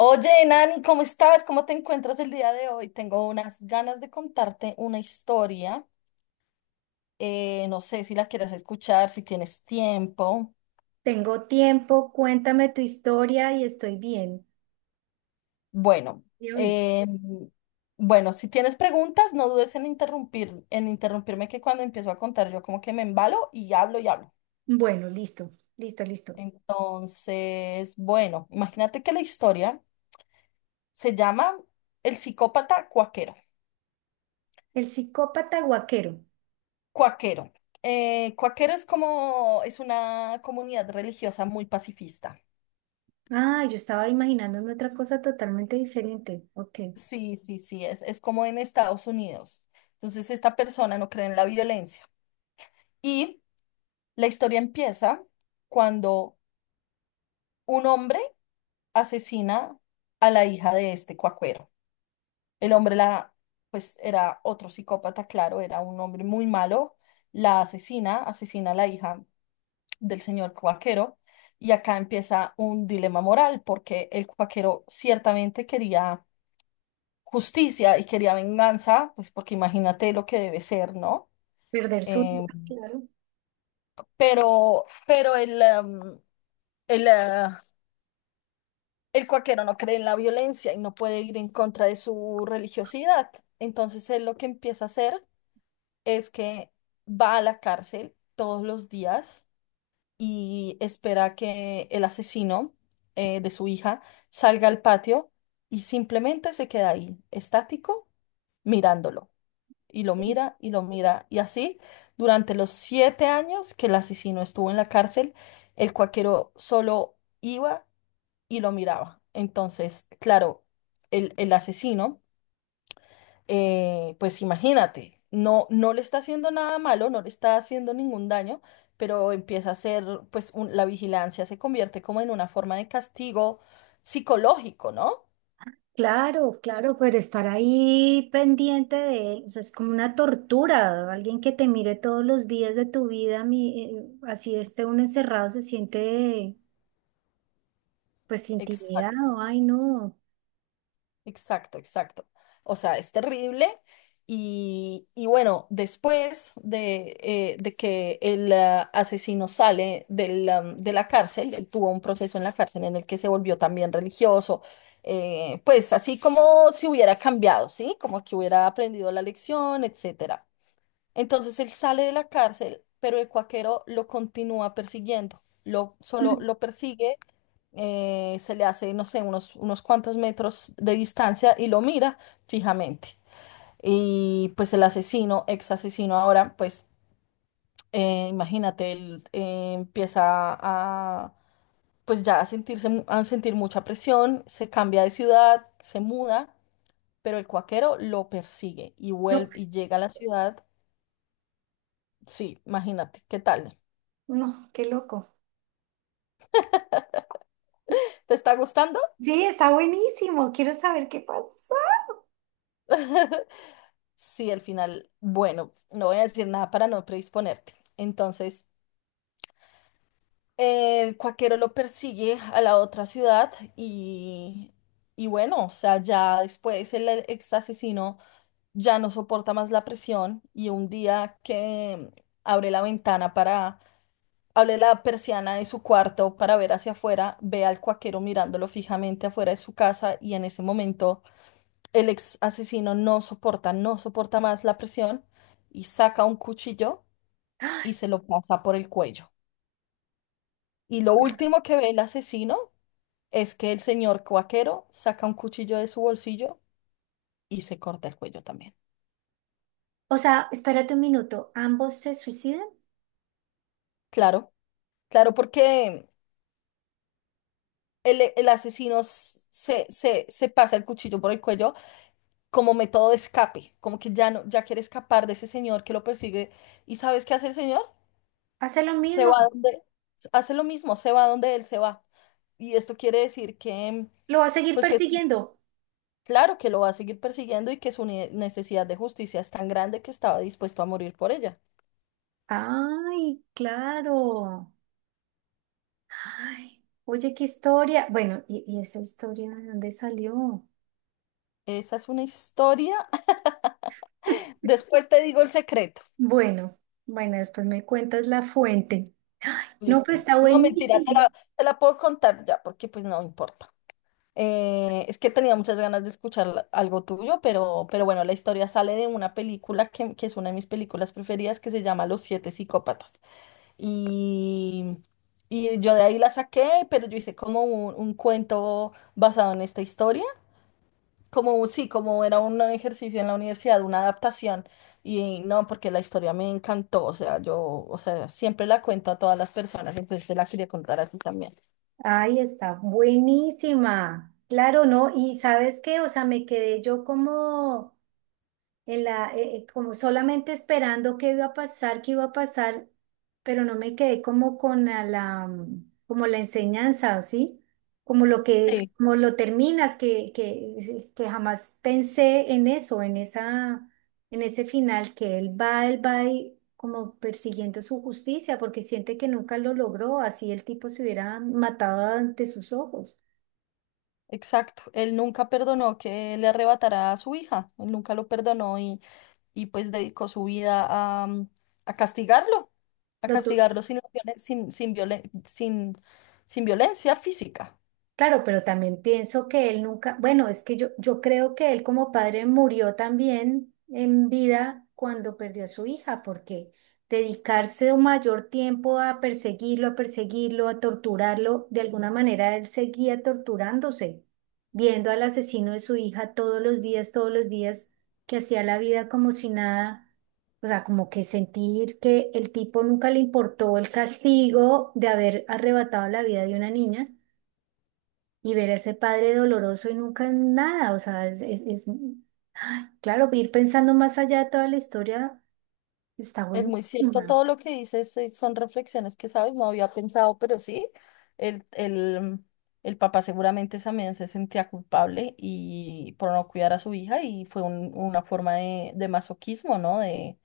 Oye, Nani, ¿cómo estás? ¿Cómo te encuentras el día de hoy? Tengo unas ganas de contarte una historia. No sé si la quieras escuchar, si tienes tiempo. Tengo tiempo, cuéntame tu historia y estoy bien. Bueno, Y hoy, eh, bueno, si tienes preguntas, no dudes en interrumpir, en interrumpirme que cuando empiezo a contar yo como que me embalo y hablo y hablo. bueno, listo, listo, listo. Entonces, bueno, imagínate que la historia se llama El psicópata cuaquero. El psicópata guaquero. Cuaquero. Cuaquero es como, es una comunidad religiosa muy pacifista. Ah, yo estaba imaginándome otra cosa totalmente diferente. Ok. Sí, sí, sí, es como en Estados Unidos. Entonces, esta persona no cree en la violencia. Y la historia empieza cuando un hombre asesina a la hija de este cuaquero. El hombre la, pues era otro psicópata, claro, era un hombre muy malo, la asesina, asesina a la hija del señor Cuaquero. Y acá empieza un dilema moral, porque el Cuaquero ciertamente quería justicia y quería venganza, pues porque imagínate lo que debe ser, ¿no? Perder su vida, Eh, claro. pero, el, eh, el Cuaquero no cree en la violencia y no puede ir en contra de su religiosidad. Entonces él lo que empieza a hacer es que va a la cárcel todos los días y espera que el asesino de su hija salga al patio y simplemente se queda ahí, estático, mirándolo. Y lo mira y lo mira. Y así, durante los 7 años que el asesino estuvo en la cárcel, el cuaquero solo iba y lo miraba. Entonces, claro, el asesino pues imagínate, no, no le está haciendo nada malo, no le está haciendo ningún daño, pero empieza a ser, pues la vigilancia se convierte como en una forma de castigo psicológico, ¿no? Claro, claro, pero estar ahí pendiente de él, o sea, es como una tortura. Alguien que te mire todos los días de tu vida, así esté uno encerrado, se siente pues Exacto. intimidado. Ay, no. Exacto, exacto. O sea, es terrible. Y bueno, después de que el asesino sale del, de la cárcel, él tuvo un proceso en la cárcel en el que se volvió también religioso, pues así como si hubiera cambiado, ¿sí? Como que hubiera aprendido la lección, etcétera. Entonces él sale de la cárcel, pero el cuaquero lo continúa persiguiendo, lo, solo Mm. lo persigue se le hace, no sé, unos, unos cuantos metros de distancia y lo mira fijamente. Y pues el asesino, ex asesino ahora, pues imagínate, él empieza a, pues ya a sentirse, a sentir mucha presión, se cambia de ciudad, se muda, pero el cuaquero lo persigue y No, vuelve y llega a la ciudad. Sí, imagínate, ¿qué tal? no, qué loco. ¿Te está gustando? Sí, está buenísimo. Quiero saber qué pasa. Sí, al final, bueno, no voy a decir nada para no predisponerte. Entonces, el cuaquero lo persigue a la otra ciudad y bueno, o sea, ya después el ex asesino ya no soporta más la presión y un día que abre la ventana para, abre la persiana de su cuarto para ver hacia afuera, ve al cuaquero mirándolo fijamente afuera de su casa y en ese momento el ex asesino no soporta, no soporta más la presión y saca un cuchillo y se lo pasa por el cuello. Y lo último que ve el asesino es que el señor cuaquero saca un cuchillo de su bolsillo y se corta el cuello también. O sea, espérate un minuto, ¿ambos se suicidan? Claro, claro, porque el asesino se pasa el cuchillo por el cuello como método de escape, como que ya no, ya quiere escapar de ese señor que lo persigue. ¿Y sabes qué hace el señor? Hace lo Se mismo, va donde, hace lo mismo, se va donde él se va. Y esto quiere decir que, lo va a seguir pues que es persiguiendo. claro que lo va a seguir persiguiendo y que su necesidad de justicia es tan grande que estaba dispuesto a morir por ella. Ay, claro. Ay, oye, qué historia. Bueno, y esa historia de dónde salió? Esa es una historia. Después te digo el secreto. Bueno, bueno, después me cuentas la fuente. Ay, no, pero Listo. está No, mentira, buenísimo. Te la puedo contar ya, porque pues no importa. Es que tenía muchas ganas de escuchar algo tuyo, pero bueno, la historia sale de una película que es una de mis películas preferidas que se llama Los Siete Psicópatas. Y, y yo de ahí la saqué, pero yo hice como un cuento basado en esta historia. Como, sí, como era un ejercicio en la universidad, una adaptación, y no, porque la historia me encantó, o sea, yo, o sea, siempre la cuento a todas las personas, entonces te la quería contar a ti también. Ay, está buenísima. Claro, ¿no? Y sabes qué, o sea, me quedé yo como en la, como solamente esperando qué iba a pasar, qué iba a pasar, pero no me quedé como con a la, como la enseñanza, ¿sí? Como lo que, Sí. como lo terminas, que jamás pensé en eso, en esa, en ese final, que él va y como persiguiendo su justicia, porque siente que nunca lo logró, así el tipo se hubiera matado ante sus ojos. Exacto, él nunca perdonó que le arrebatara a su hija, él nunca lo perdonó y pues dedicó su vida a, a castigarlo, a Lo castigarlo sin, la violen- sin, sin violencia física. claro, pero también pienso que él nunca, bueno, es que yo creo que él como padre murió también en vida cuando perdió a su hija, porque dedicarse un mayor tiempo a perseguirlo, a perseguirlo, a torturarlo, de alguna manera él seguía torturándose, viendo al asesino de su hija todos los días, que hacía la vida como si nada, o sea, como que sentir que el tipo nunca le importó el castigo de haber arrebatado la vida de una niña y ver a ese padre doloroso y nunca nada, o sea, claro, ir pensando más allá de toda la historia está Es muy cierto buenísima. todo lo que dices, son reflexiones que, sabes, no había pensado, pero sí, el, el, el papá seguramente también se sentía culpable y por no cuidar a su hija y fue una forma de masoquismo, ¿no? De,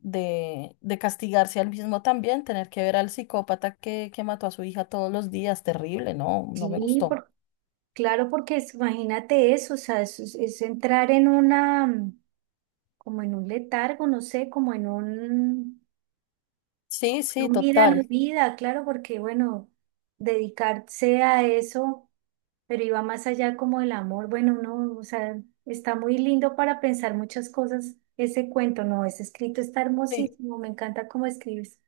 de castigarse al mismo también, tener que ver al psicópata que mató a su hija todos los días, terrible, ¿no? No me Sí, gustó. por- claro, porque imagínate eso, o sea, es entrar en una, como en un letargo, no sé, como en Sí, sí, un vida no total. vida, claro, porque bueno, dedicarse a eso. Pero iba más allá como el amor. Bueno, no, o sea, está muy lindo para pensar muchas cosas ese cuento, no, ese escrito está Sí. hermosísimo, me encanta cómo escribes.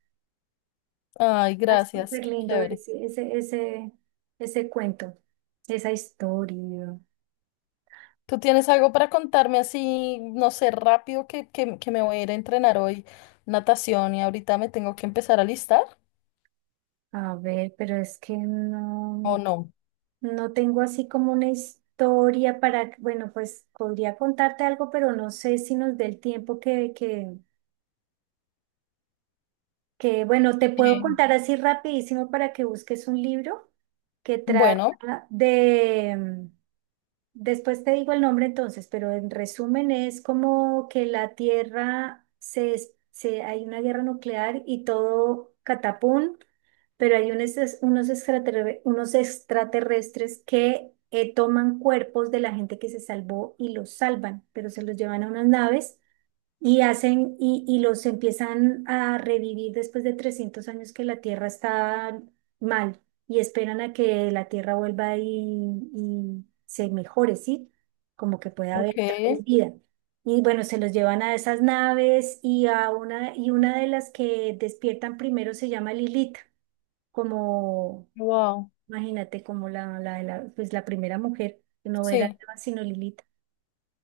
Ay, Está gracias, súper qué lindo chévere. ese cuento, esa historia. ¿Tú tienes algo para contarme así, no sé, rápido que, que me voy a ir a entrenar hoy natación y ahorita me tengo que empezar a listar? A ver, pero es que ¿O no, no? no tengo así como una historia para, bueno, pues podría contarte algo, pero no sé si nos dé el tiempo que bueno, te puedo Sí. contar así rapidísimo para que busques un libro que Bueno, trata de, después te digo el nombre entonces, pero en resumen es como que la Tierra se hay una guerra nuclear y todo catapum, pero hay unos, unos extraterrestres que toman cuerpos de la gente que se salvó y los salvan, pero se los llevan a unas naves. Y hacen, y los empiezan a revivir después de 300 años que la Tierra está mal y esperan a que la Tierra vuelva y se mejore, ¿sí? Como que pueda haber ok. otra vez vida. Y bueno, se los llevan a esas naves y a una, y una de las que despiertan primero se llama Lilith, como, Wow. imagínate, como pues la primera mujer, no era Sí, Eva, sino Lilith.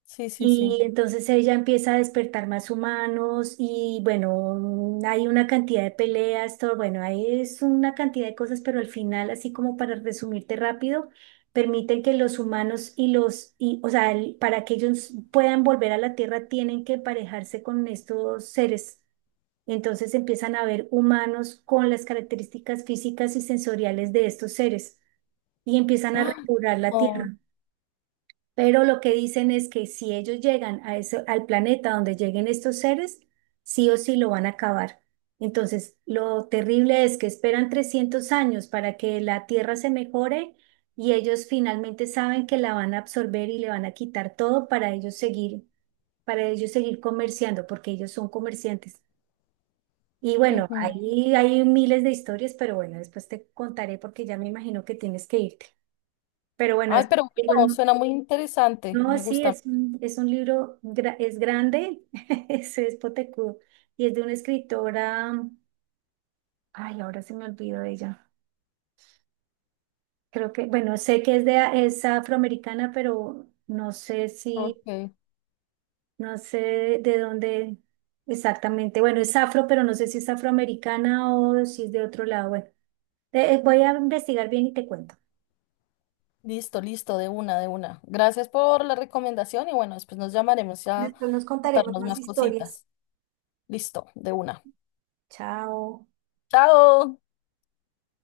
sí, sí, Y sí. entonces ella empieza a despertar más humanos y bueno, hay una cantidad de peleas, todo, bueno, ahí es una cantidad de cosas, pero al final, así como para resumirte rápido, permiten que los humanos y los, y, o sea, para que ellos puedan volver a la Tierra tienen que emparejarse con estos seres. Entonces empiezan a ver humanos con las características físicas y sensoriales de estos seres y empiezan a ¡Ah! repoblar la Oh, Tierra. Pero lo que dicen es que si ellos llegan a ese, al planeta donde lleguen estos seres, sí o sí lo van a acabar. Entonces, lo terrible es que esperan 300 años para que la Tierra se mejore y ellos finalmente saben que la van a absorber y le van a quitar todo para ellos seguir comerciando, porque ellos son comerciantes. Y bueno, ujú. ahí hay miles de historias, pero bueno, después te contaré porque ya me imagino que tienes que irte. Pero bueno, Ay, después pero te digo el bueno, nombre. suena muy interesante. No, Me sí, gusta. Es un libro, es grande, es potecudo y es de una escritora, ay, ahora se me olvidó de ella. Creo que, bueno, sé que es de, es afroamericana, pero no sé si, Ok. no sé de dónde exactamente. Bueno, es afro, pero no sé si es afroamericana o si es de otro lado. Bueno, voy a investigar bien y te cuento. Listo, listo, de una, de una. Gracias por la recomendación y bueno, después nos llamaremos ya a Después nos contaremos contarnos más más historias. cositas. Listo, de una. Chao. Chao.